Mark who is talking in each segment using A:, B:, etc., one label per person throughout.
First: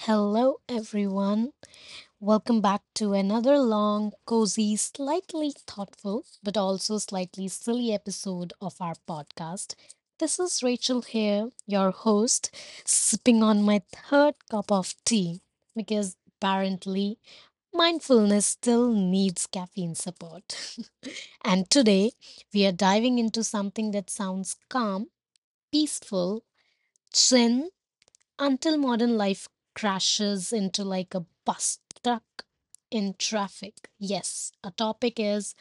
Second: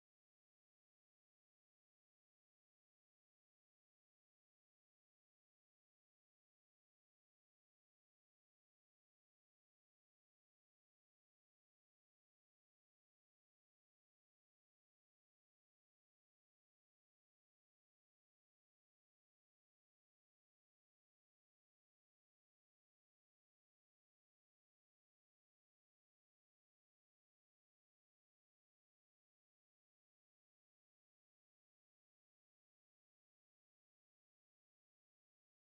A: Hello, everyone. Welcome back to another long, cozy, slightly thoughtful, but also slightly silly episode of our podcast. This is Rachel here, your host, sipping on my third cup of tea because apparently mindfulness still needs caffeine support. And today we are diving into something that sounds calm, peaceful, zen, until modern life crashes into like a bus stuck in traffic. Yes, our topic is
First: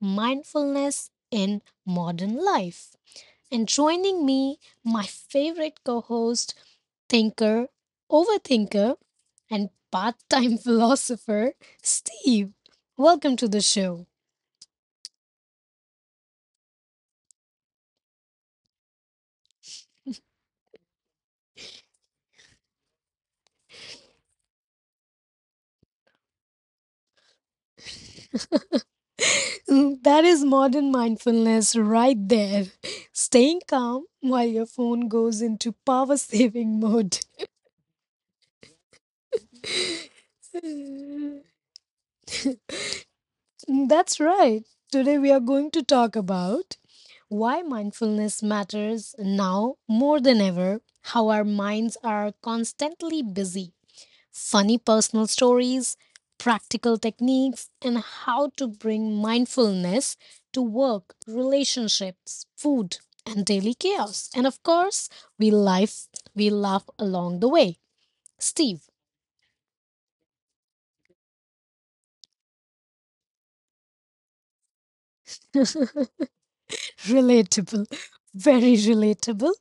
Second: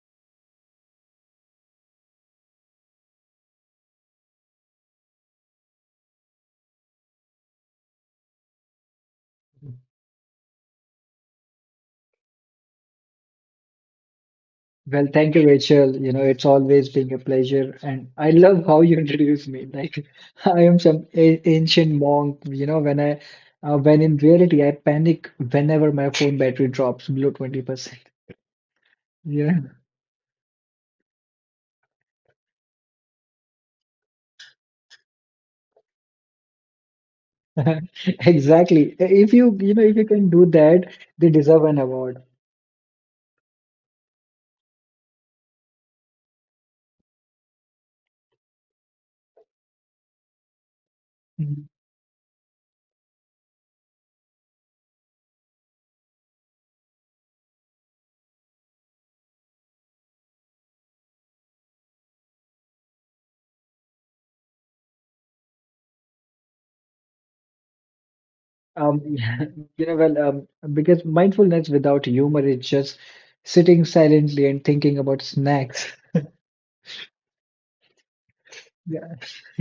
A: mindfulness in modern life. And joining me, my favorite co host, thinker, overthinker, and part time philosopher, Steve. Welcome to the show.
B: Well, thank you, Rachel. You know, it's always been a pleasure, and I love how you introduce me. Like I am some a ancient monk. You know, when in reality I panic whenever my phone battery drops below 20%. Yeah,
A: Mm, that is modern mindfulness right there. Staying calm while your phone goes into power saving mode.
B: exactly. If you can do that, they
A: Mm,
B: deserve an award.
A: that's right. Today we are going to talk about why mindfulness matters now more than ever, how our
B: Mhm.
A: minds are constantly busy, funny personal stories, practical techniques, and how to bring mindfulness to work, relationships, food, and daily chaos. And of course, we life we laugh along the way. Steve.
B: Um, well, because mindfulness without humor is just sitting silently and thinking about snacks.
A: Relatable. Very
B: Yeah.
A: relatable.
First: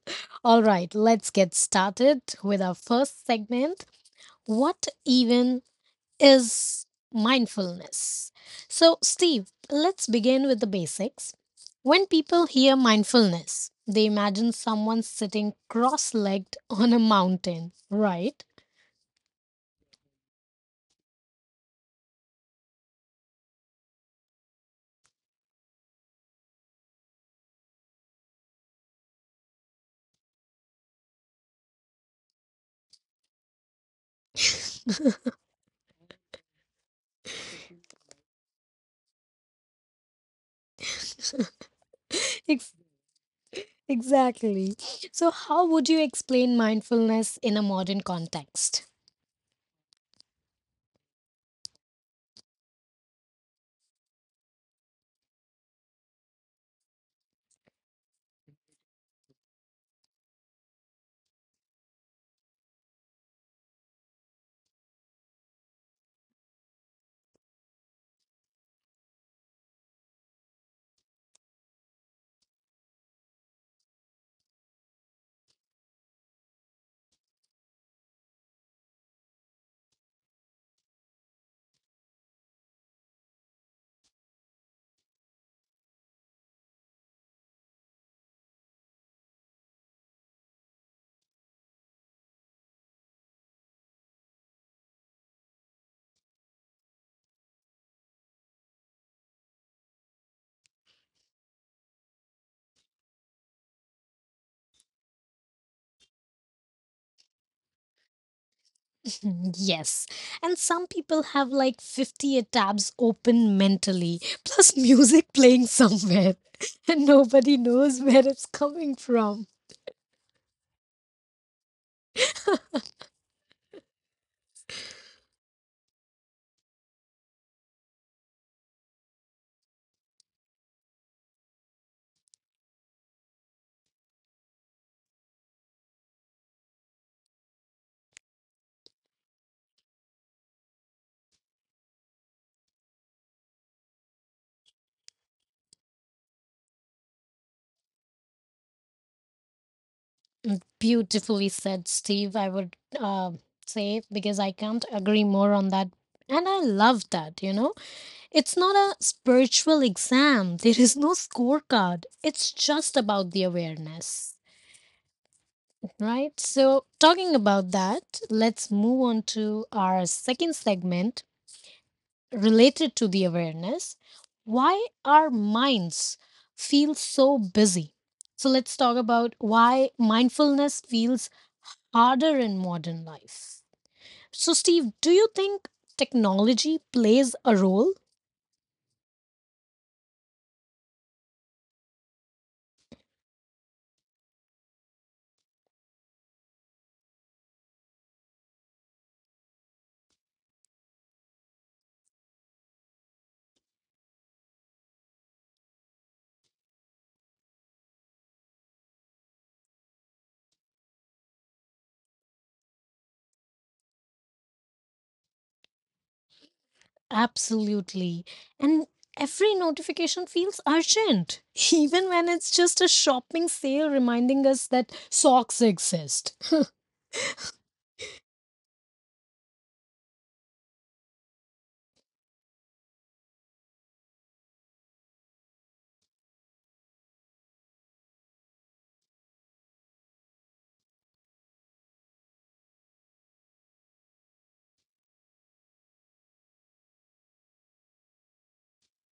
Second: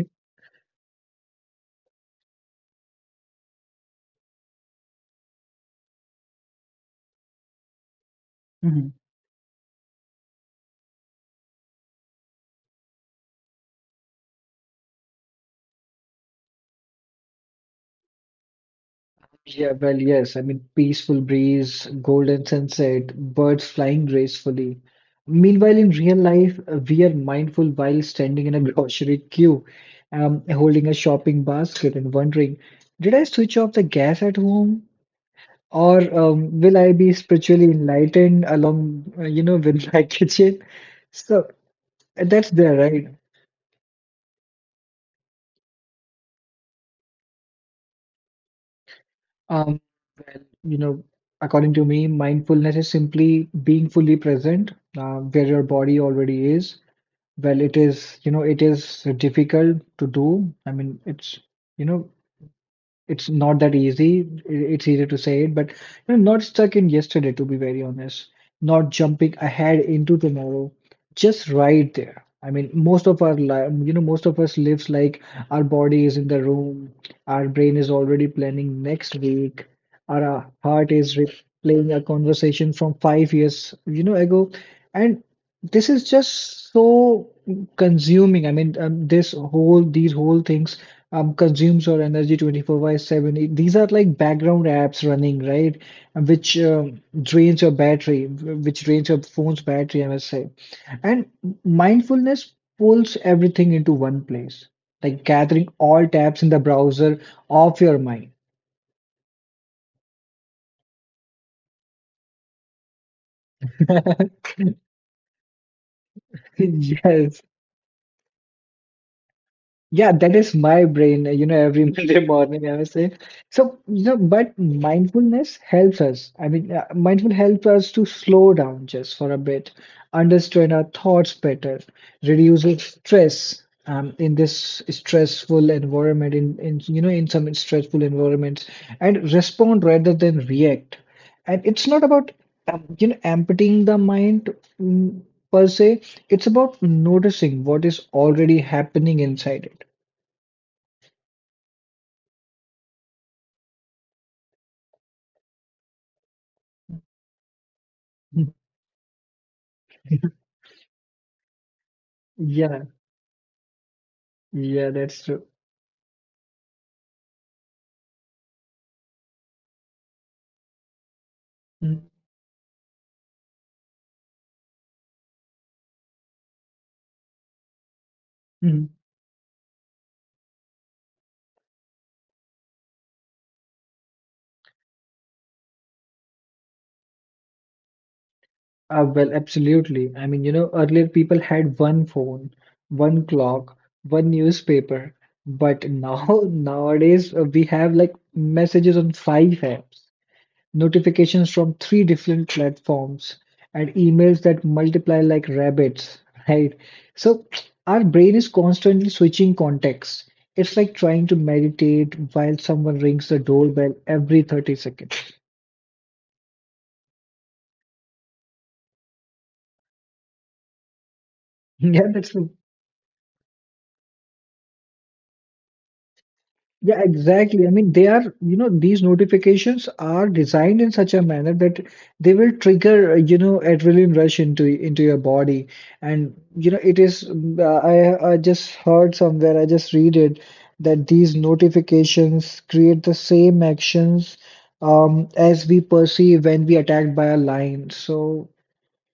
A: All right, let's get started with our first segment. What even is mindfulness?
B: Mm-hmm.
A: So, Steve, let's begin with the basics. When people hear mindfulness, they imagine someone sitting cross legged on a mountain, right?
B: Yeah, well, yes. I mean, peaceful breeze, golden sunset, birds flying gracefully. Meanwhile, in real life, we are mindful while standing in a grocery queue, holding a shopping basket and wondering, did I switch off the gas at home? Or will I be spiritually enlightened along, with my kitchen? So that's
A: Ex-
B: there, right?
A: exactly. So, how would you explain mindfulness in a modern context?
B: Um, you know, according to me, mindfulness is simply being fully present where your body already is. Well, it is difficult to do. I mean, you know, it's not that easy. It's easy to say it, but not stuck in yesterday, to be very honest. Not jumping ahead into tomorrow, just right there. I mean, most of our life, most of us lives like our body is in the room, our brain is already planning next week, our heart is replaying a conversation from 5 years ago, and this is just so consuming. I mean, these whole things consumes your energy 24 by 7. These are like background apps running, right? And which drains your battery, which drains your phone's battery, I must say. And mindfulness pulls everything into one place, like gathering all tabs in the browser off your mind.
A: Mm, yes. And some people have like 50 tabs open mentally, plus music playing somewhere, and
B: Yes,
A: nobody knows where it's coming from.
B: yeah, that is my brain every Monday morning, I would say. So, but mindfulness helps us. I mean, mindful helps us to slow down just for a bit, understand our thoughts better, reduces stress in this stressful environment, in some stressful environments, and respond rather than react. And it's not about, emptying the mind mm, per se. It's about noticing what is already happening inside it.
A: Beautifully said, Steve, I would say, because I can't agree more on that. And I love that, you know? It's not a spiritual
B: Mm.
A: exam, there is no scorecard, it's
B: Yeah,
A: just about the awareness.
B: yeah, that's true.
A: Right. So, talking about that, let's move on to our second segment
B: Mm,
A: related to the awareness, why our minds feel so busy. So let's
B: mm.
A: talk about why mindfulness feels harder in modern life. So, Steve, do you think technology plays a role?
B: Well, absolutely. I mean, earlier people had one phone, one clock, one newspaper, but now nowadays we have like messages on five apps. Notifications from three different platforms and emails that multiply like rabbits, right? So our brain is constantly switching contexts. It's like trying to meditate while someone rings the doorbell every 30 seconds.
A: Absolutely. And every notification feels urgent
B: Yeah,
A: even when
B: that's
A: it's just a shopping sale reminding us that socks exist.
B: yeah, exactly. I mean, they are, you know, these notifications are designed in such a manner that they will trigger, adrenaline rush into your body. And, it is, mm, I just heard somewhere, I just read it, that these notifications create the same actions as we perceive when we attacked by a lion. So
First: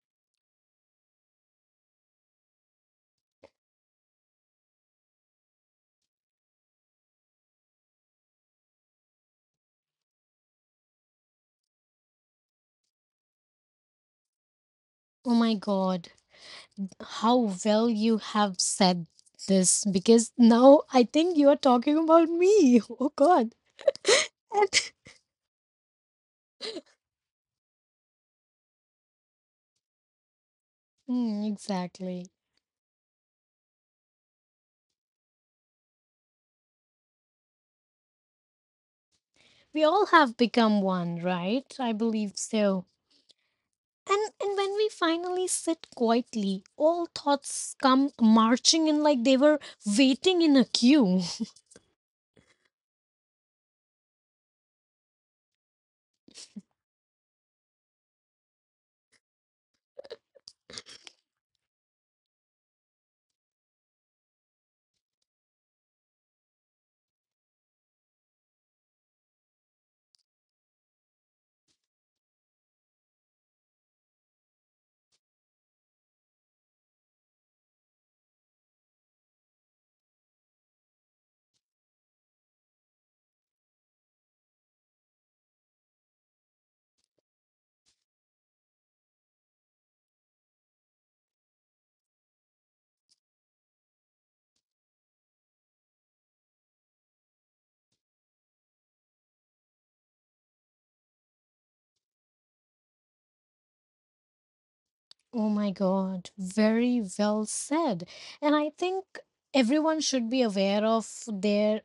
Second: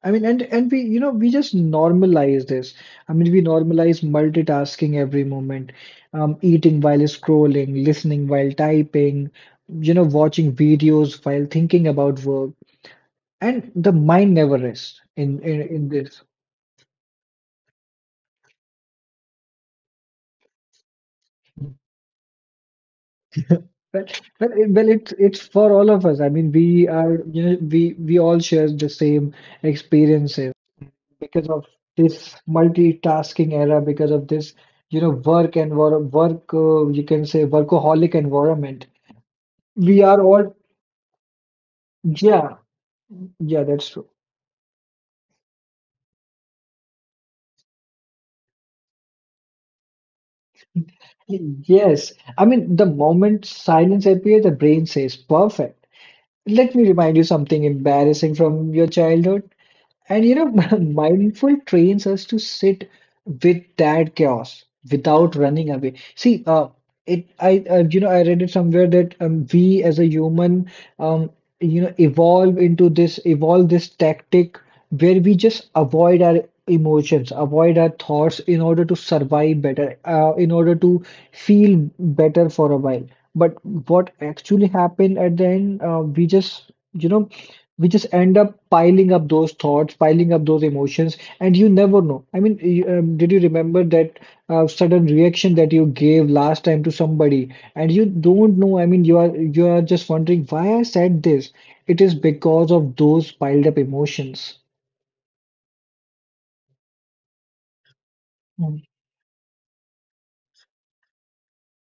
B: I mean, and we just normalize this. I mean, we normalize multitasking every moment, eating while scrolling, listening while typing, watching videos while thinking about work, and the mind never rests
A: Oh
B: in
A: my
B: in, in
A: God,
B: this.
A: how well you have said this because now I think you are talking about me. Oh God.
B: Well, well, it, well,
A: And-
B: it's it's for all of us. I mean, we are, you know, we all share the same experiences,
A: Mm,
B: because of
A: exactly.
B: this multitasking era, because of this, work and work, you can say workaholic environment.
A: We
B: We
A: all
B: are
A: have
B: all,
A: become one, right? I believe
B: yeah,
A: so.
B: yeah, that's true.
A: And when we finally sit quietly, all thoughts come marching in like they were waiting in a queue.
B: Yes, I mean, the moment silence appears, the brain says, perfect. Let me remind you something embarrassing from your childhood. And mindful trains us to sit with that chaos without running away. See, it I you know I read it somewhere that we as a human um evolve this tactic where we just avoid our emotions, avoid our thoughts in order to survive better, in order to feel better for a while. But what actually happened at the end, we just end up piling up those thoughts piling up those emotions, and you never know. I mean did you remember that sudden reaction that you gave last time to somebody, and you don't know. I mean you are just wondering why I said this. It is because of those piled up emotions
A: Oh my God. Very well said. And I
B: mm.
A: think everyone should be aware of their,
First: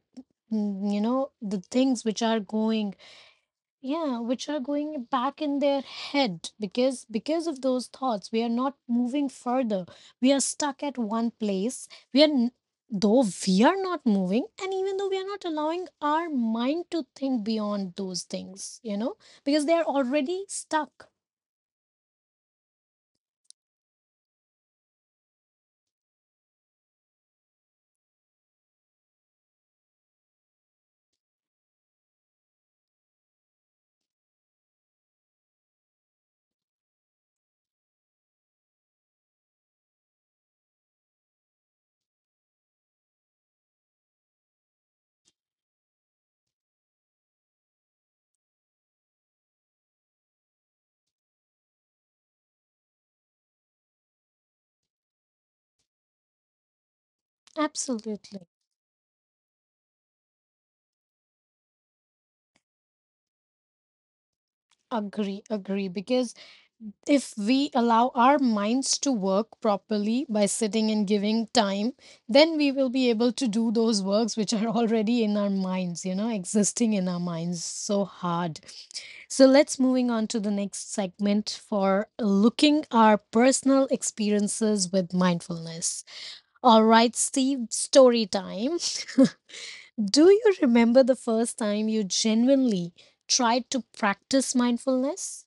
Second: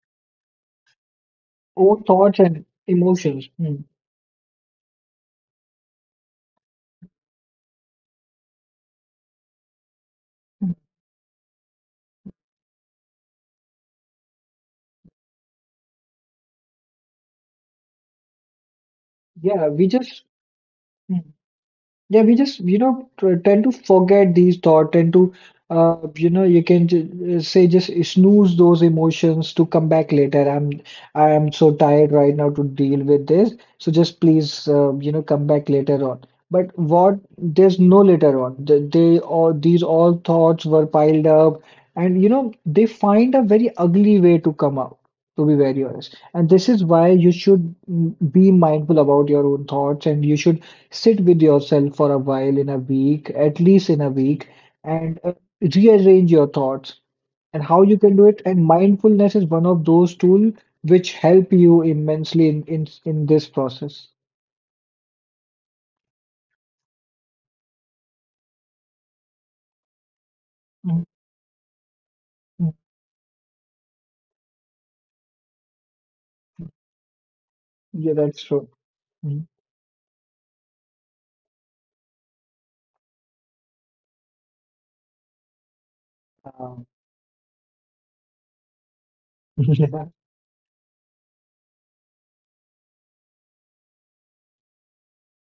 A: you know, the
B: own
A: things which are
B: thoughts and
A: going,
B: emotions mm.
A: yeah, which are going back in their head because of those thoughts we are not moving further. We are stuck at one place. We are though we are not moving, and even though we are not allowing our mind to think beyond those things, you know, because
B: yeah
A: they are
B: we just
A: already stuck.
B: hmm. Yeah, we just, tend to forget these thoughts, tend to, you know, you can j say just snooze those emotions to come back later. I am so tired right now to deal with this. So just please, come back later on. But there's no later on. These all thoughts were piled up, and, they find a very ugly way to come out, to be very honest. And this is why you should be mindful about your own thoughts, and you should sit with yourself for a while in a week, at least in a week, and rearrange your thoughts, and how you can do
A: Absolutely.
B: it. And mindfulness is one of those tools which help you immensely in this process.
A: Agree because if we allow our minds to work properly by sitting
B: Mm,
A: and giving time, then we
B: mm.
A: will be able to do those works which are already in our minds, you know, existing in our minds so
B: Yeah, that's
A: hard.
B: true. Mm.
A: So let's moving on to the next segment for looking our personal experiences with mindfulness. All
B: Um,
A: right, Steve, story time. Do you remember the first time you genuinely tried to practice mindfulness?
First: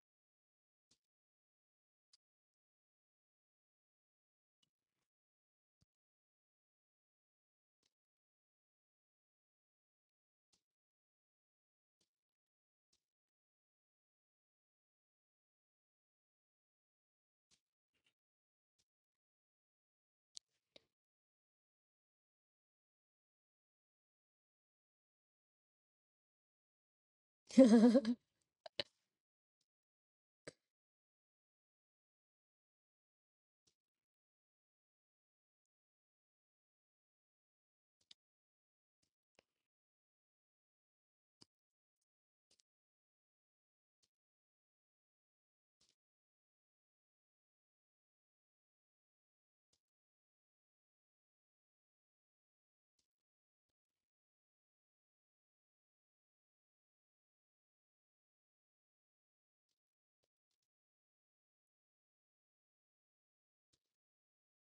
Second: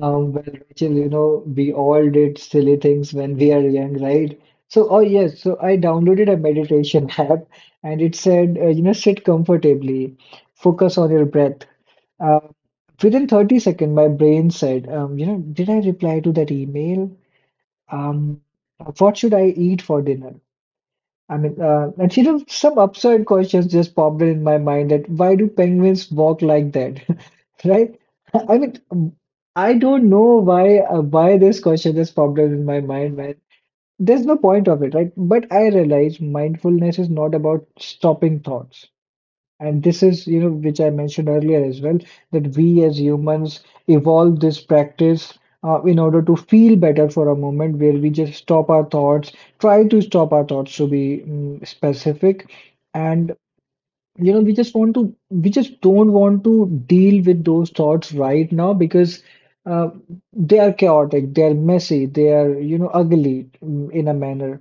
B: well, Rachel, we all did silly things when we are young, right? Oh yes, so I downloaded a meditation app, and it said, sit comfortably, focus on your breath. Uh, Within 30 seconds, my brain said, did I reply to that email? Um, what should I eat for dinner? I mean, and some absurd questions just popped in my mind, that why do penguins walk like that, right? I mean, I don't know why this question just popped up in my mind, man. There's no point of it, right? But I realize mindfulness is not about stopping thoughts. And this is, which I mentioned earlier as well, that we as humans evolve this practice in order to feel better for a moment, where we just stop our thoughts, try to stop our thoughts to be specific. And, we just don't want to deal with those thoughts right now, because uh, they are chaotic, they are messy, they are, ugly in a manner,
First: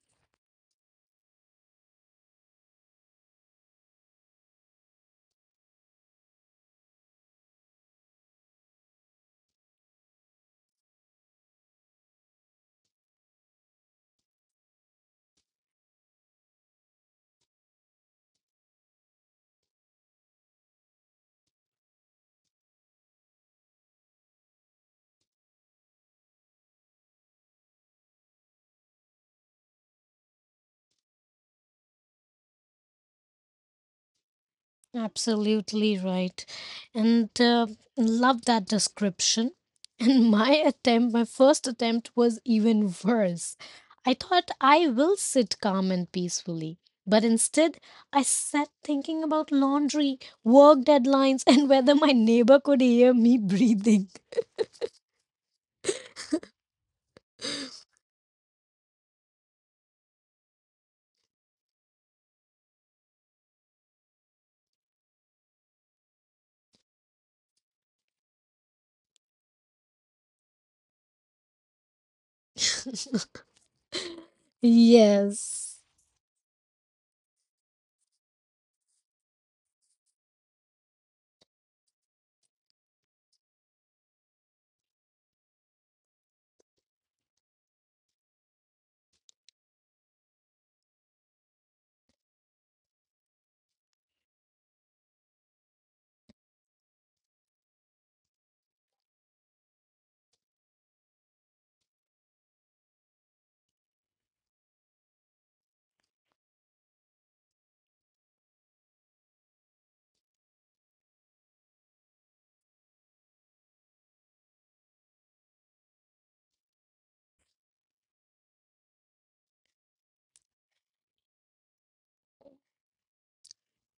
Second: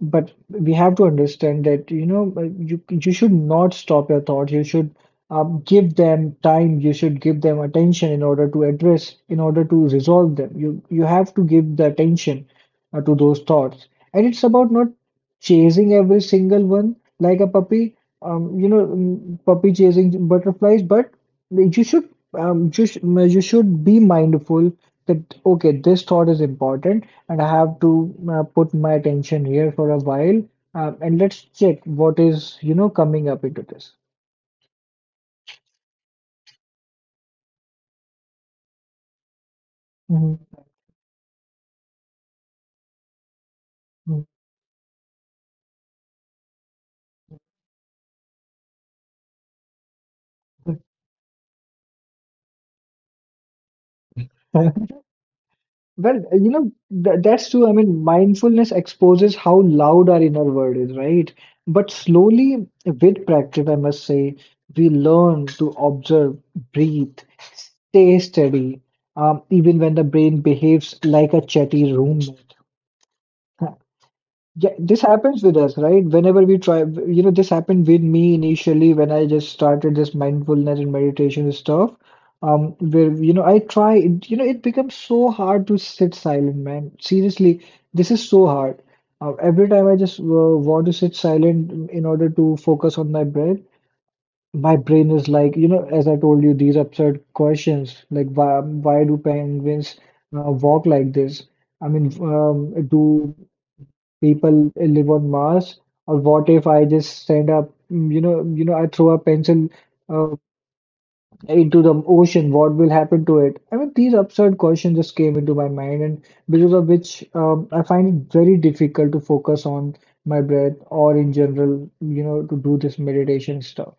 B: but we have to understand that you should not stop your thoughts. You should give them time, you should give them attention in order to address, in order to resolve them. You have to give the attention to those thoughts, and it's about not chasing every single one like a puppy, puppy chasing butterflies, but you should just you should be mindful that okay, this thought is important, and I have to put my attention here for a while. And let's check what is, coming up into this.
A: Absolutely right. And love that description. And
B: Mhm,
A: my attempt, my first attempt was even worse. I
B: mhm.
A: thought I will sit calm and peacefully. But instead, I sat thinking about laundry, work deadlines, and whether my neighbor could hear me breathing.
B: Well, th that's true. I mean, mindfulness exposes how loud our inner world is, right? But slowly, with practice, I must say, we learn to observe, breathe, stay steady, even when the brain behaves like a chatty roommate. Yeah, this happens with us,
A: Yes.
B: right? Whenever we this happened with me initially when I just started this mindfulness and meditation stuff. Where, I try, it becomes so hard to sit silent, man. Seriously, this is so hard. Every time I just want to sit silent in order to focus on my breath, my brain is like, as I told you, these absurd questions like, why do penguins walk like this? I mean, do people live on Mars, or what if I just send up, mm, you know, I throw a pencil uh, into the ocean, what will happen to it? I mean, these absurd questions just came into my mind, and because of which I find it very difficult to focus on my breath, or in general, to do this meditation stuff.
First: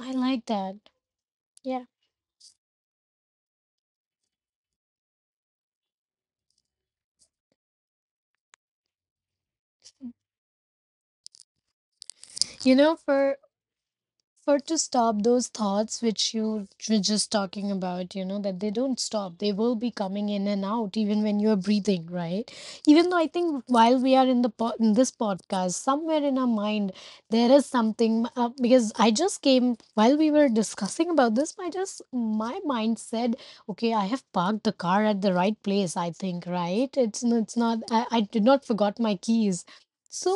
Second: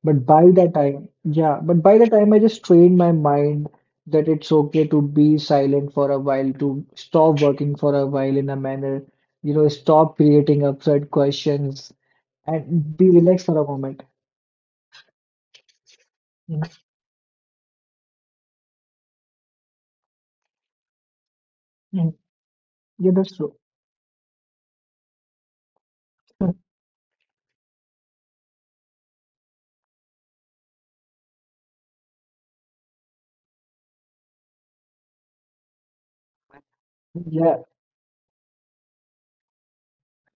A: I
B: But
A: like
B: by the
A: that.
B: time, yeah, but
A: Yeah.
B: by the time I just trained my mind that it's okay to be silent for a while, to stop working for a while in a manner, you know, stop creating absurd questions,
A: You know,
B: and be
A: for
B: relaxed for a moment.
A: for to stop those thoughts which you
B: Mhm,
A: were just talking about, you know, that they don't stop. They will be coming in and out even when you are breathing,
B: mhm.
A: right? Even
B: Yeah,
A: though I
B: that's true.
A: think, while we are in this podcast, somewhere in our
B: Mm,
A: mind there is something, because I just came while we were discussing about this, I just, my mind said, okay, I have parked the car at the right place, I think, right? It's
B: yeah,
A: not. I did not forgot my keys. So,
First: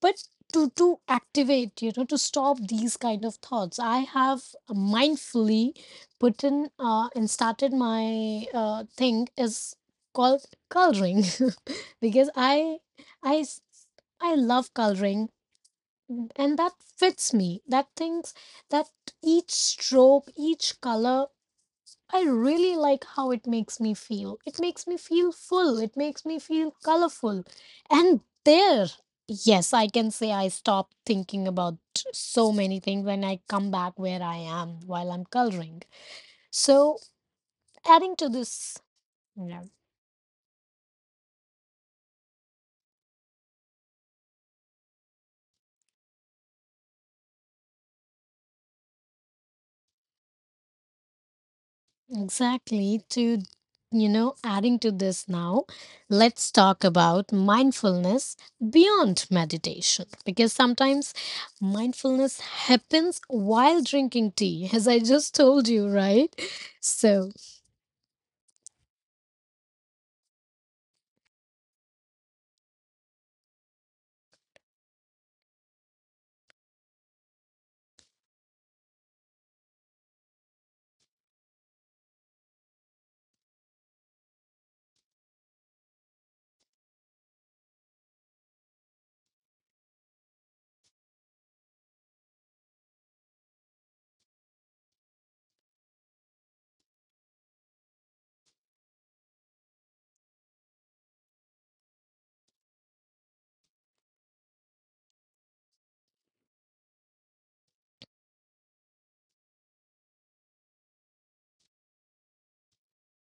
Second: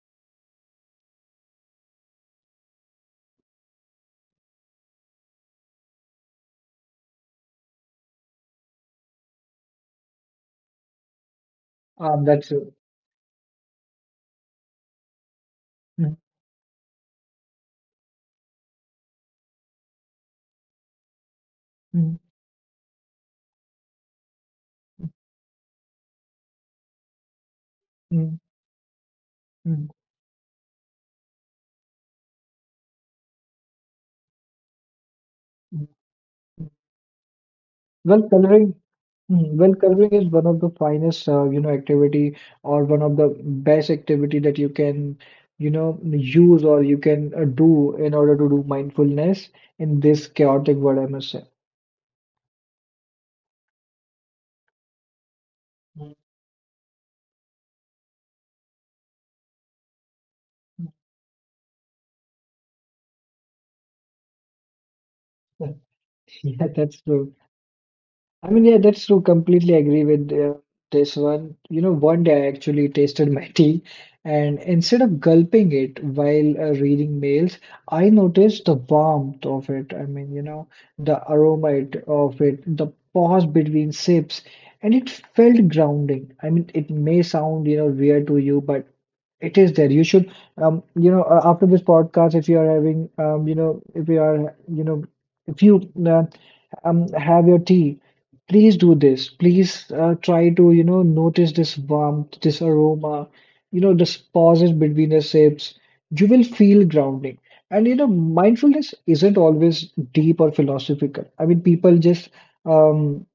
A: but to activate, you know, to stop these kind of thoughts I have mindfully put in, and started my thing is called coloring because
B: that's true.
A: i s- I love coloring.
B: Mm,
A: And that fits me, that things, that each stroke, each color,
B: mm,
A: I really like how it makes me feel. It makes me feel full. It makes me feel colorful. And
B: mm,
A: there, yes,
B: mm.
A: I can say I stop thinking about so many things when I come back where I am while I'm coloring. So, adding
B: Well,
A: to
B: coloring
A: this.
B: Well, curving is one of the finest, activity or one of the best activity that you can, use or you can do in order to do mindfulness in this chaotic world, I must say.
A: Exactly. To, you know, adding to this now, let's talk about mindfulness beyond meditation because sometimes mindfulness happens while drinking tea, as I just told you, right?
B: Yeah, that's
A: So
B: true. Yeah, that's true. Completely agree with this one. You know, one day I actually tasted my tea, and instead of gulping it while reading mails, I noticed the warmth of it. The aroma of it, the pause between sips, and it felt grounding. I mean, it may sound, weird to you, but it is there. You should, you know, After this podcast, if you are having, if you are, you know, if you have your tea. Please do this. Please try to, notice this warmth, this aroma, this pauses between the sips. You will feel grounding. And, you know, mindfulness isn't always deep or philosophical. People just um,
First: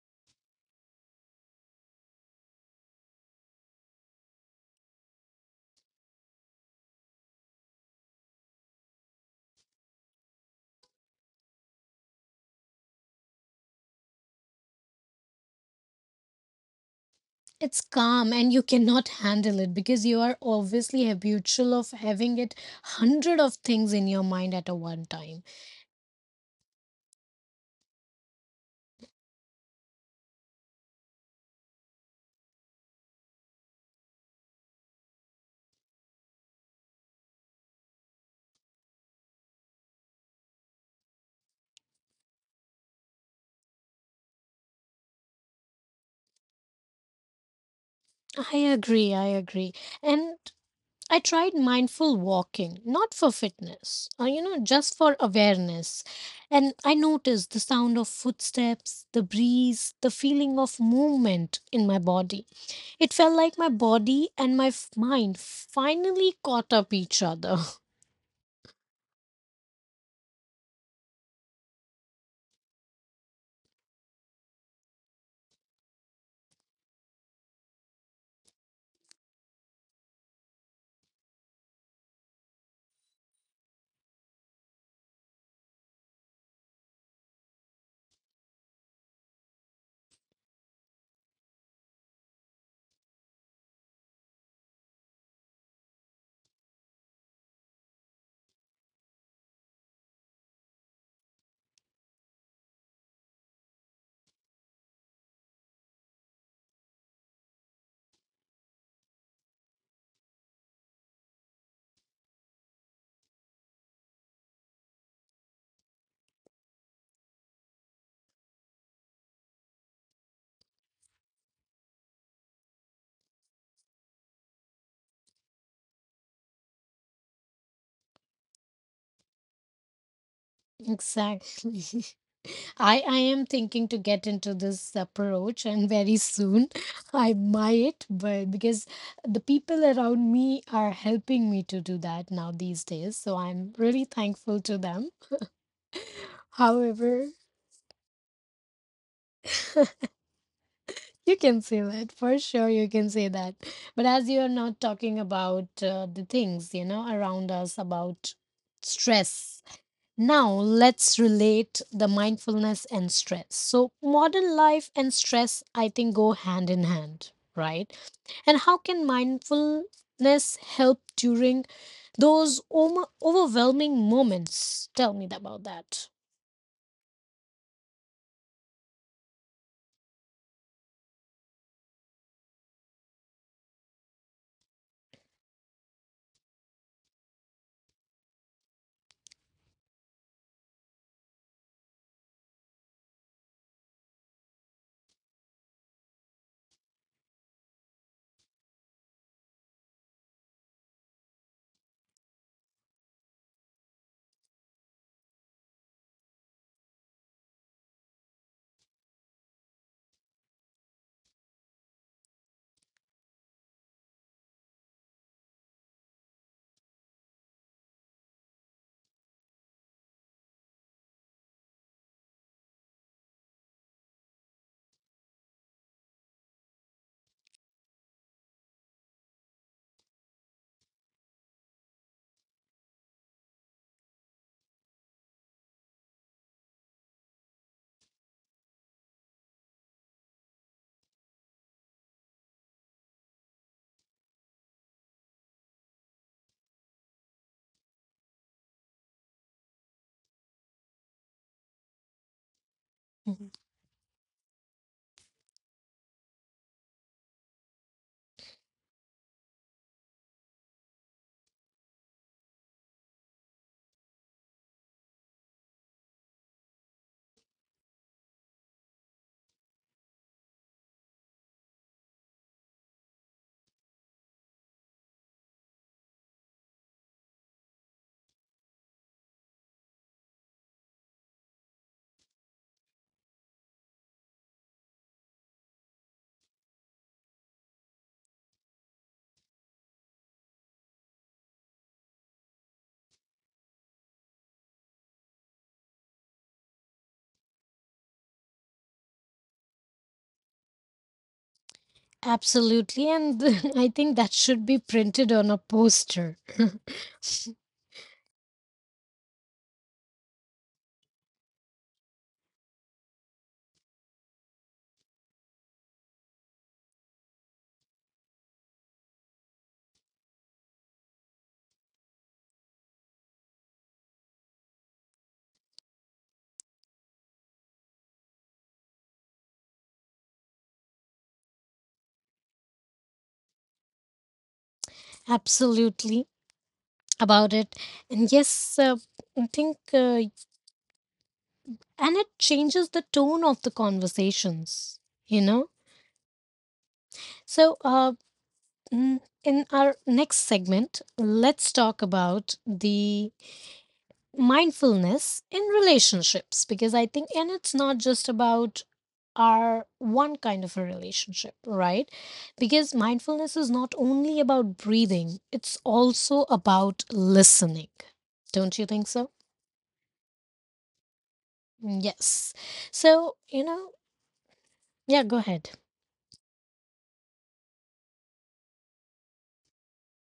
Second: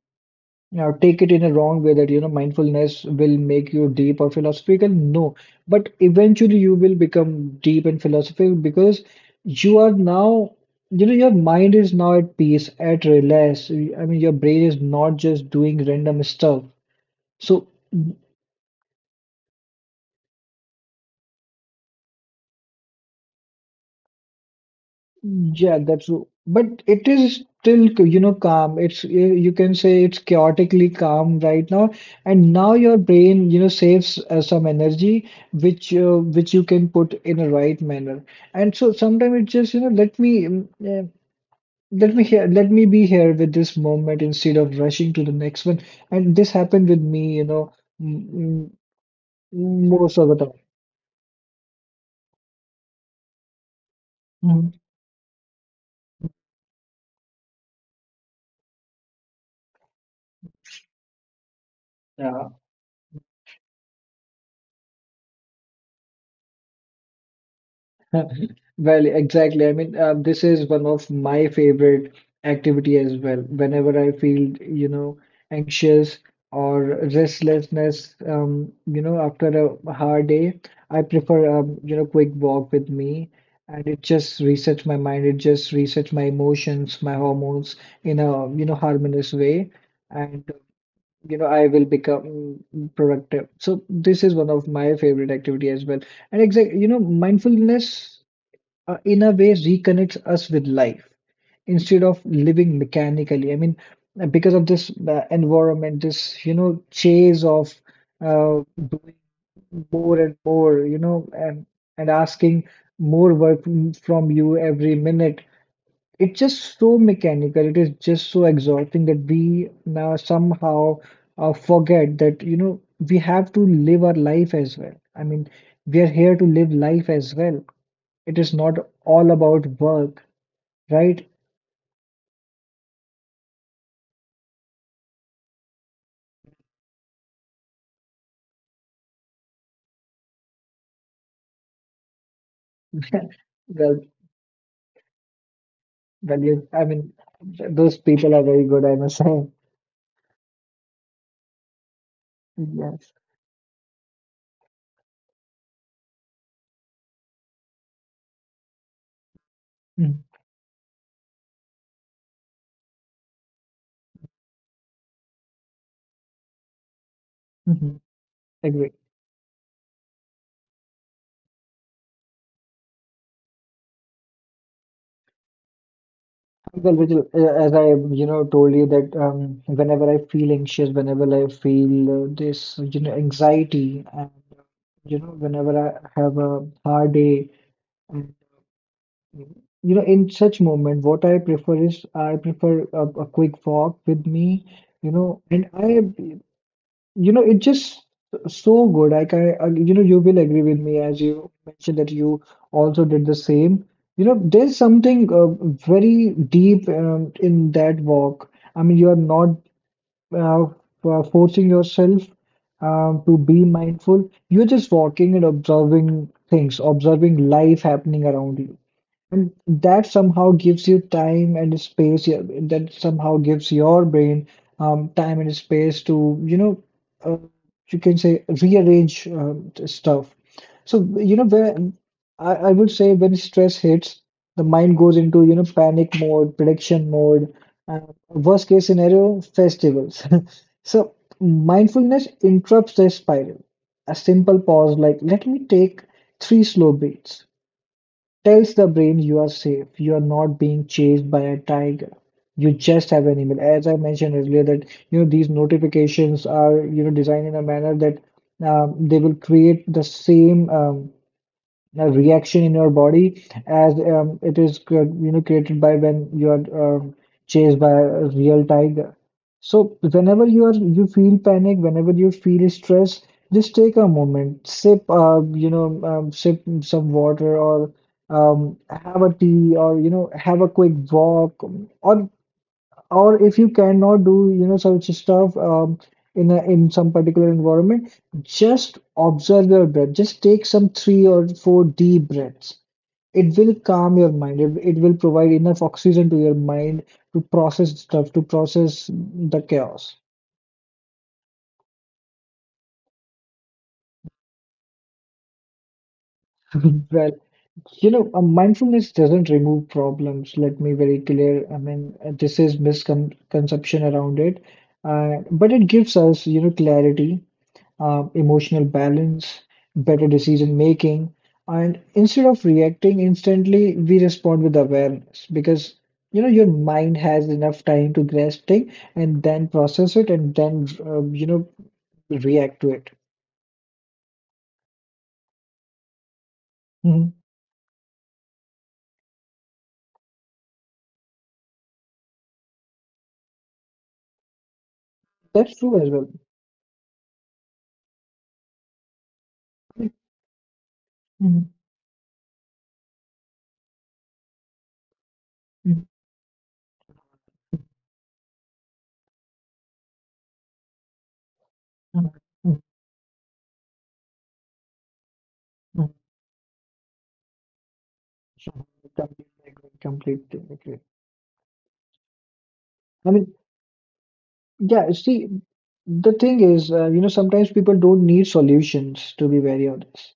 B: take it in a wrong way that you know mindfulness will make you deep or philosophical. No, but eventually you will become deep and philosophical because you are now, you know, your mind is now at peace, at relax. I mean, your brain is not just doing random stuff. So
A: it's calm and you cannot handle it because you are obviously habitual of having it hundred of things in your mind at a one time.
B: Yeah, but it is still you know calm. It's you you can say it's chaotically calm right now, and now your brain you know saves some energy which you can put in a right manner. And so sometimes it's just you know let me here let me be here with this moment instead of rushing to the next one. And this happened with me you know
A: I
B: m
A: agree, I agree.
B: m most of the
A: And
B: time.
A: I tried mindful walking, not for fitness, you know,
B: Mhm.
A: just for awareness. And I noticed the sound of footsteps, the breeze, the feeling of movement in my body.
B: Yeah.
A: It felt like my body and my mind finally caught up each other.
B: Well, exactly. This is one of my favorite activity as well. Whenever I feel, anxious or restlessness, after a hard day, I prefer, quick walk with me, and it just resets my mind. It just resets my emotions, my hormones in a, harmonious way, and I will become productive. So this is one of my favorite activity as well. And exactly, you know, mindfulness in a way reconnects us with life instead of living mechanically. Because of this environment, this, chase of uh, doing more and more, and asking more work from you every minute. It's just so mechanical. It is just so exhausting that we now somehow forget that, we have to live our life as well. I mean, we are here to live life as well. It is not all about work, right?
A: Exactly. I am thinking to get into this approach and very soon I might, but because the people around me are helping me to do that now these days. So I'm
B: Well,
A: really thankful to them.
B: well, you. I mean,
A: However,
B: those people are very good, I must say.
A: you can say that for sure, you can
B: Yes.
A: say that. But as you are not talking about the things, you know, around us about stress.
B: Mm-hmm.
A: Now let's relate the mindfulness and stress. So modern life and stress I think go hand in hand, right?
B: Mm-hmm.
A: And how
B: Agree.
A: can mindfulness help during those overwhelming moments? Tell me about that.
B: Well, Vijay, as I, told you that whenever I feel anxious, whenever I feel anxiety, and whenever I have a hard day, and in such moment, what I prefer is I prefer a quick walk with me, you know, and I You know, it's just so good. Like I can, you will agree with me as you mentioned that you also did the same. You know, there's something very deep in that walk. I mean, you are not uh, forcing yourself to be mindful. You're just walking and observing things, observing life happening around you. And that somehow gives you time and space. Yeah, that somehow gives your brain time and space to, uh, you can say rearrange stuff. So, you know, where I would say when stress hits, the mind goes into, panic mode, prediction mode, uh, worst case scenario, festivals. So, mindfulness interrupts the spiral. A simple pause, like, let me take three slow breaths. Tells the brain you are safe, you are not being chased by a tiger. You just have an
A: Mm-hmm.
B: email. As I mentioned earlier, that you know these notifications are you know designed in a manner that they will create the same a reaction in your body as it is you know created by when you are chased by a real tiger, so whenever you are you feel panic, whenever you feel stress, just take a moment, sip sip some water or have a tea, or you know have a quick walk or or if you cannot do you know such stuff in some particular environment, just observe your breath, just take some three or four deep breaths, it will calm your mind, it will provide enough oxygen to your mind to process stuff, to process the chaos.
A: Absolutely, and I think that should be printed on a poster.
B: Well, you know mindfulness doesn't remove problems, let me very clear. I mean, this is misconception around it, but it gives us you know clarity, emotional balance, better decision making. And instead of reacting instantly, we respond with awareness because you know your mind has enough time to grasp thing and then process it and then you know react to it.
A: Absolutely
B: Mhm.
A: about it. And yes, I think, and it changes the tone of the conversations, you know?
B: That's true as well.
A: So, in our
B: Mhm,
A: next segment, let's talk about the mindfulness in
B: mhm,
A: relationships because I think, and it's not just about our one kind of a relationship, right?
B: mhm, mhm,
A: Because mindfulness is not only about breathing, it's
B: mhm.
A: also about listening. Don't you
B: So,
A: think so?
B: completely agree. Completely agree.
A: Mm, yes.
B: I
A: So,
B: mean,
A: you know,
B: yeah,
A: yeah, go
B: see,
A: ahead.
B: the thing is, sometimes people don't need solutions, to be very honest.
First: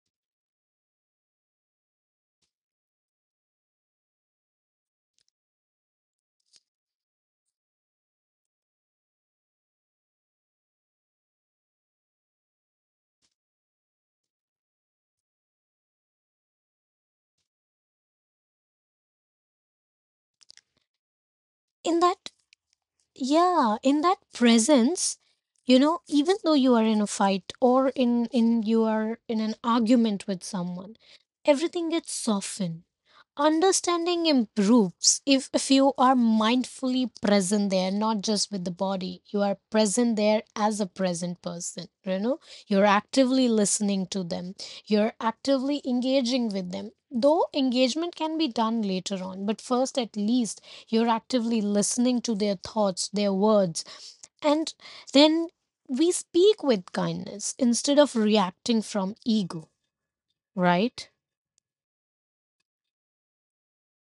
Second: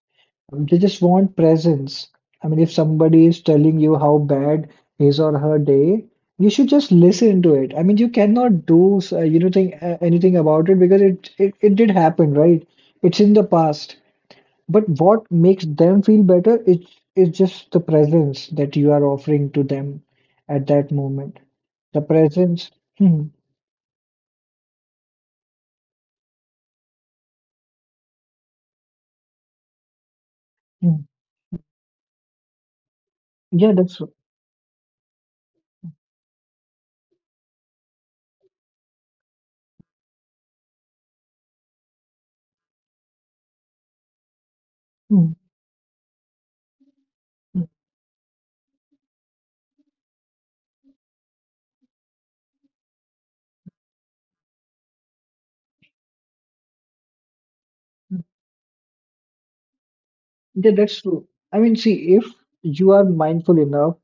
B: They just want presence. I mean, if somebody is telling you how bad his or her day, you should just listen to it. I mean, you cannot do anything about it because it did happen, right? It's in the past. But what makes them feel better? It's just the presence that you are offering to them at that moment. The
A: In that
B: presence. Hmm,
A: Yeah, in that presence, you know, even though you are in a fight or in you are in an argument with someone,
B: hmm.
A: everything gets softened.
B: Yeah, that's true.
A: Understanding improves if you are mindfully present there, not just with the body. You are present there as a present person. You know, you're actively listening to them, you're
B: Hmm,
A: actively engaging with them. Though
B: hmm.
A: engagement can be done later on, but first, at least, you're actively listening to their thoughts, their words, and then we speak with kindness instead of reacting from ego,
B: Yeah, that's
A: right?
B: true. If you are mindful enough,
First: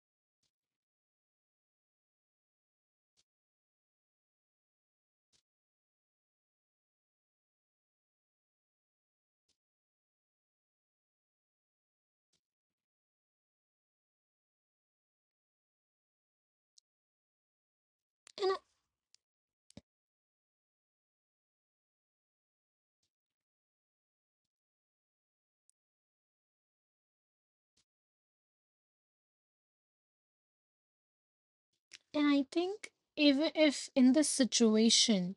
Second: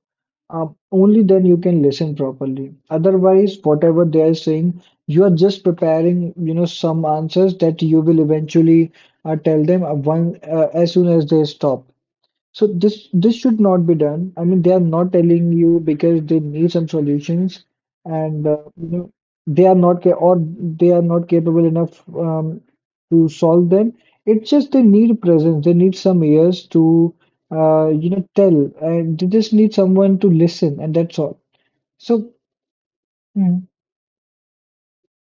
B: Uh, only then you can listen properly. Otherwise, whatever they are saying, you are just preparing, some answers that you will eventually tell them one as soon as they stop. So this should not be done. I mean, they are not telling you because they need some solutions, and
A: And
B: they are not ca or they are not capable enough to solve them. It's just they need presence. They need some ears to tell, and they just need someone to listen, and that's all.
A: And
B: So
A: I think even
B: Mm.
A: if in this situation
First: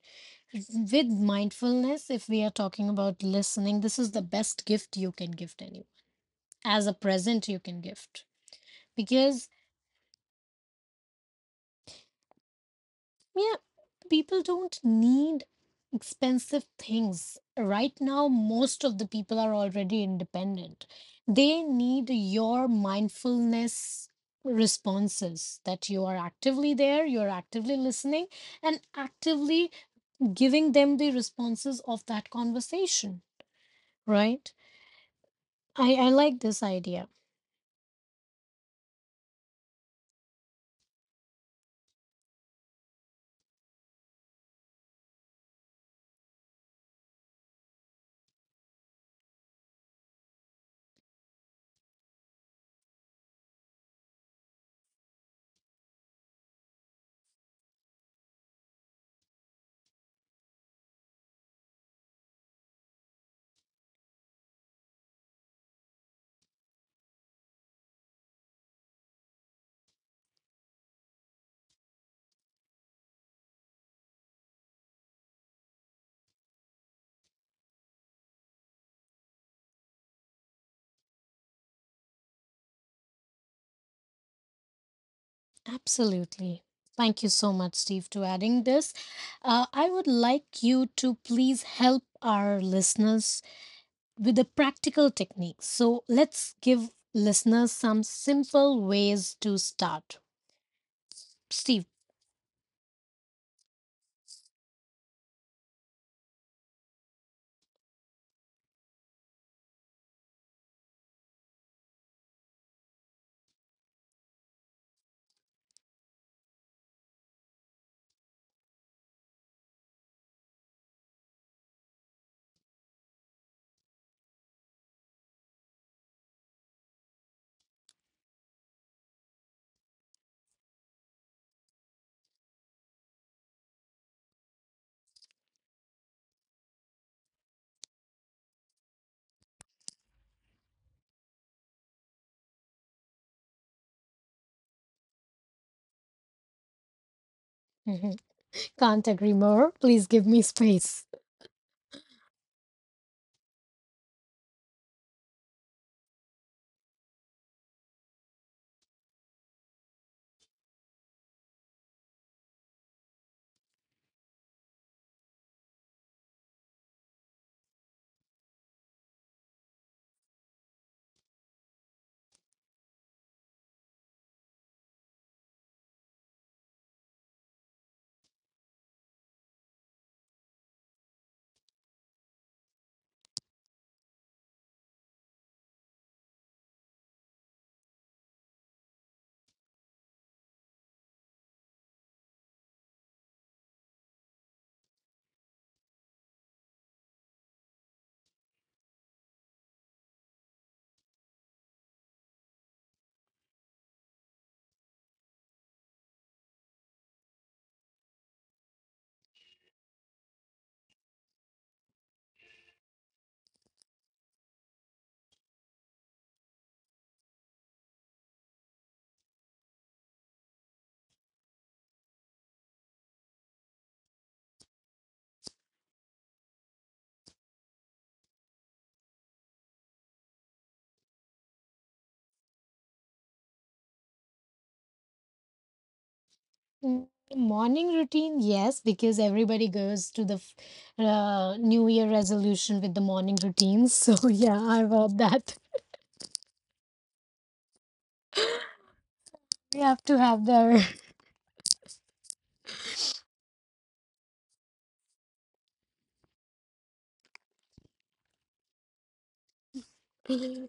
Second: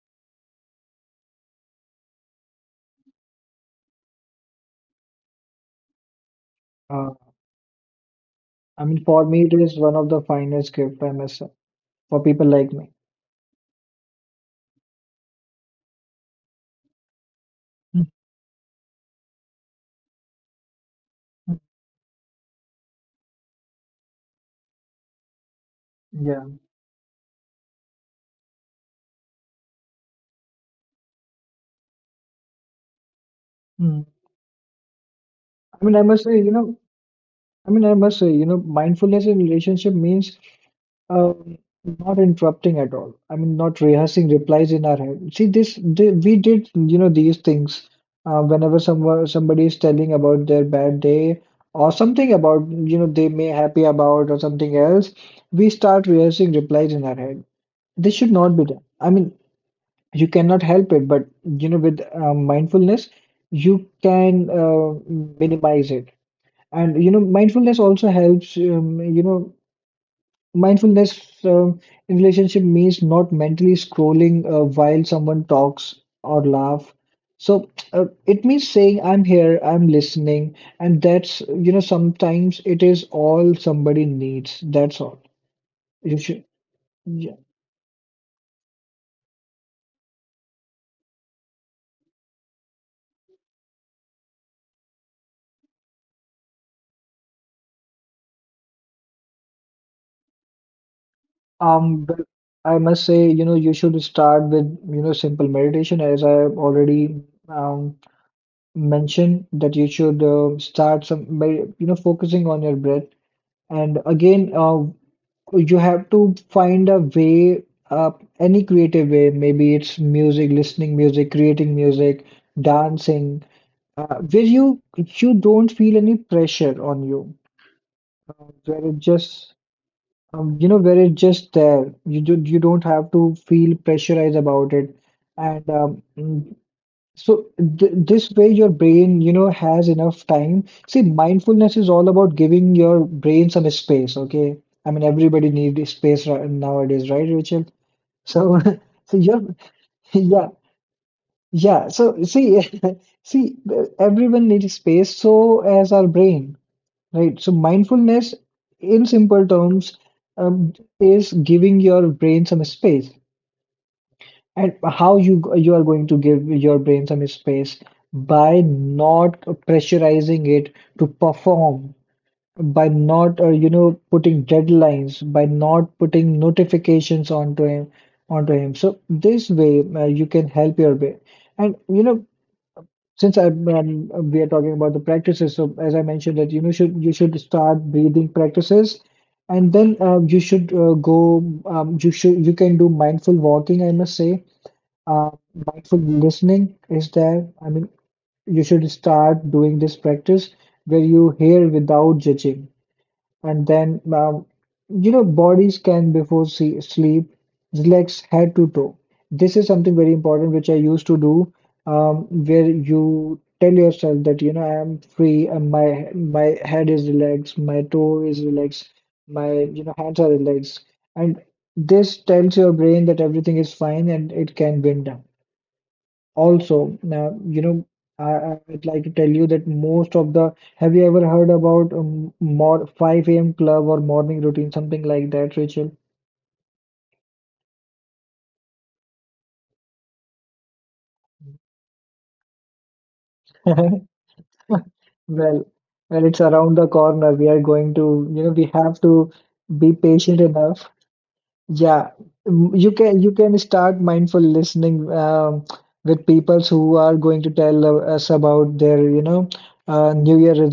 A: with mindfulness, if we are talking about listening, this is the best gift you can gift anyone. As a
B: uh,
A: present you can gift.
B: I mean, for me,
A: Because,
B: it is one of the finest gift I must say for people like me.
A: yeah, people don't need expensive things. Right
B: Mm.
A: now, most of the people are already independent.
B: Mm.
A: They need your mindfulness responses that you are
B: Yeah.
A: actively there, you're actively listening, and actively giving them the responses of that conversation,
B: Mm.
A: right?
B: I mean,
A: I,
B: I
A: I
B: must say,
A: like
B: you
A: this
B: know.
A: idea.
B: I mean, I must say, you know, mindfulness in relationship means um, not interrupting at all. I mean, not rehearsing replies in our head. See, this, th we did, these things whenever someone somebody is telling about their bad day or something about, they may happy about or something else. We start rehearsing replies in our head. This should not be done. I mean, you cannot help it, but you know, with mindfulness, you can minimize it. And you know, mindfulness also helps. Mindfulness in relationship means not mentally scrolling while someone talks or laugh. So it means saying, "I'm here, I'm listening," and that's you know, sometimes it is all somebody needs. That's all. You should,
A: Absolutely. Thank you
B: yeah.
A: so much, Steve, to adding this. I would like you to please help our listeners with the practical techniques. So let's give listeners some simple ways to start. Steve.
B: But I must say, you know, you should start with you know simple meditation, as I already um mentioned that you should start some by you know focusing on your breath, and again you have to find a way, uh, any creative way, maybe it's music, listening music, creating music, dancing, where you don't feel any pressure on you, where it just where it's just there, you don't have to feel pressurized about it, and so th this way your brain, you know, has enough time. See, mindfulness is all about giving your brain some space, okay? I mean, everybody needs space nowadays, right, Rachel?
A: can
B: So,
A: can't
B: so
A: agree
B: your
A: more. Please give
B: yeah,
A: me space.
B: yeah. So see, see, everyone needs space, so as our brain, right? So mindfulness, in simple terms, um, is giving your brain some space, and how you you are going to give your brain some space by not pressurizing it to perform, by not you know putting deadlines, by not putting notifications onto him onto him, so this way you can help your brain. And you know, since I we are talking about the practices, so as I mentioned that you know should you should start breathing practices, and then you should go you should you can do mindful walking, I must say. uh, Mindful listening is there. I mean, you should start doing this practice where you hear without judging, and then bodies can before see, sleep relax head to toe. This is something very important which I used to do, where you tell yourself that I am free and my head is relaxed, my toe is relaxed, my hands are relaxed, and this tells your brain that everything is fine and it can wind down. Also, now, I would like to tell you that most of the, have you ever heard about more 5 a.m. club or morning routine, something like that, Rachel?
A: Mm, morning routine, yes, because everybody goes to the New Year resolution with the morning routines. So, yeah, I about that.
B: Well, well, it's around the corner. We are going to, we have to
A: We
B: be
A: have to
B: patient
A: have
B: enough.
A: their.
B: Yeah, you can start mindful listening with people who are going to tell us about their, New Year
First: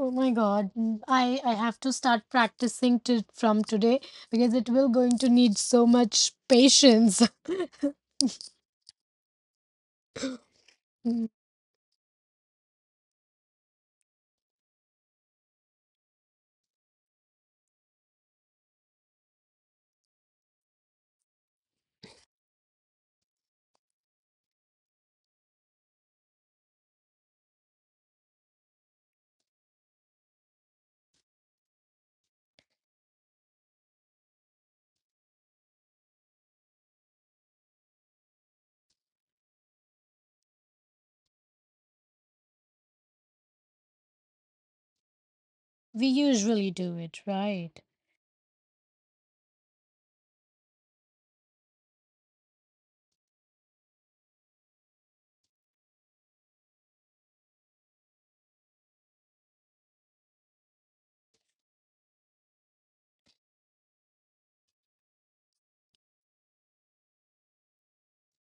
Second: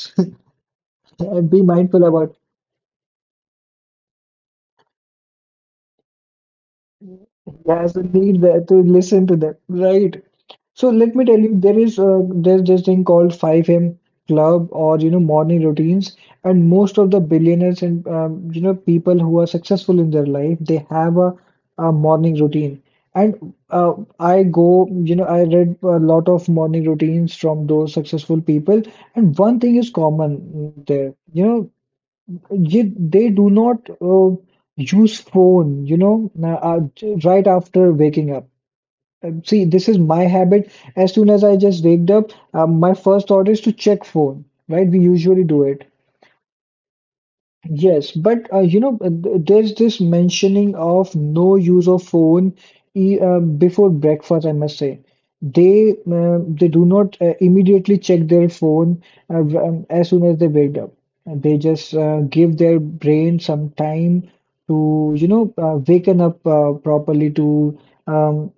A: Oh my God, I
B: And
A: I
B: be
A: have to
B: mindful
A: start
B: about.
A: practicing to from today because it will going to need so much patience.
B: That's the need that to listen to them, right? So let me
A: Mm,
B: tell you, there's this thing called 5 a.m. club or morning routines, and most of the billionaires and people who are successful in their life, they have a morning routine. And I go, you know, I read a lot of morning routines from those successful people, and one thing is common there. They do not use phone, right after waking up. See, this is my habit. As soon as I just waked up, my first thought is to check phone, right? We usually do it.
A: we usually do it, right?
B: Yes, but there's this mentioning of no use of phone e before breakfast, I must say. They do not immediately check their phone as soon as they wake up. And they just give their brain some time to, waken up properly um,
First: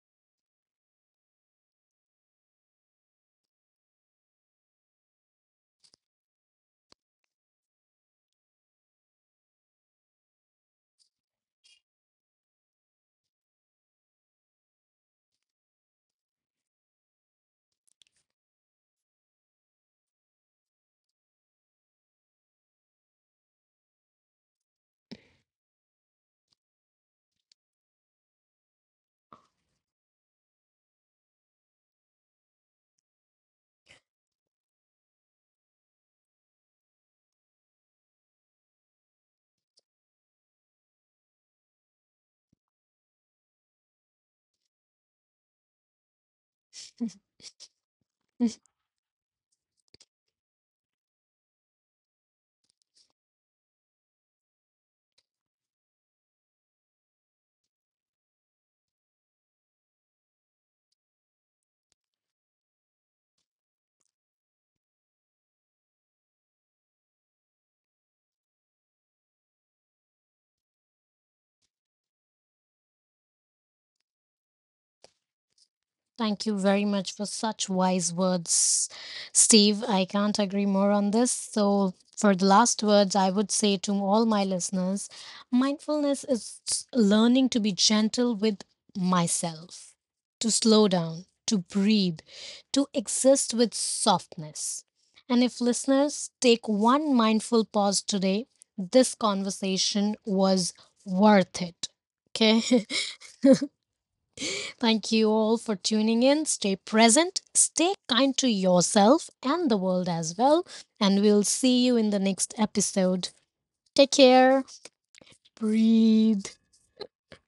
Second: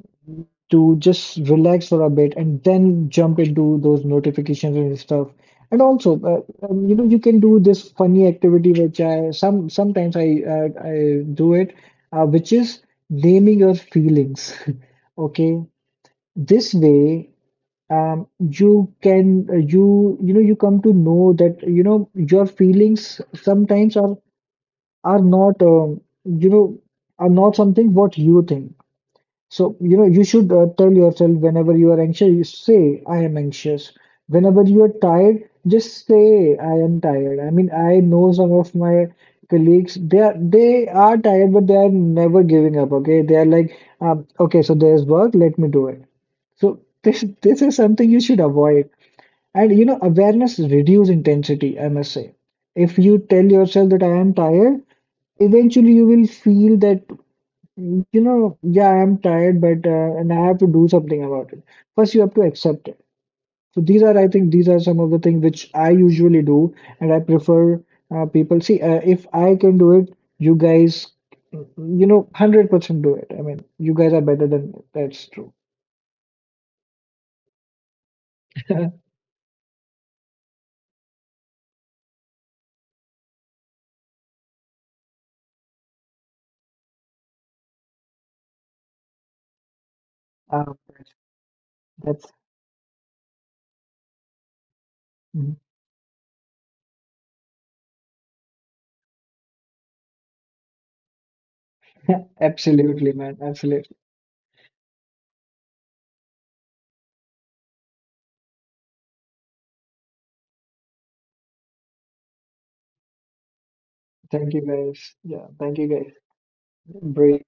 B: to just relax for a bit and then jump into those notifications and stuff. And also, you can do this funny activity, which I some sometimes I do it, which is naming your feelings. Okay, this way, you can you you know you come to know that your feelings sometimes are not are not something what you think. So, you should tell yourself whenever you are anxious, you say, I am anxious. Whenever you are tired, just say, I am tired. I mean, I know some of my colleagues, they are tired, but they are never giving up. Okay. They are like, okay, so there's work, let me do it. So, this is something you should avoid. And, awareness reduce intensity, I must say. If you tell yourself that I am tired, eventually you will feel that yeah, I'm tired, but and I have to do something about it. First, you have to accept it. So these are, I think, these are some of the things which I usually do, and I prefer people see if I can do it, you guys, 100% do it. I mean, you guys are better than me. That's true.
A: Thank you very much for such wise words, Steve. I can't agree more on this. So, for the last words, I would say to all my listeners mindfulness is learning to be gentle with myself, to
B: Um,
A: slow down, to breathe,
B: that's
A: to exist with softness. And if listeners take one mindful pause today, this conversation was worth it. Okay.
B: absolutely, man. Absolutely.
A: Thank you all for tuning in. Stay present, stay kind to yourself and the world as well. And we'll see you in the next episode. Take
B: Thank you
A: care.
B: guys. Yeah, thank you guys.
A: Breathe.
B: Break.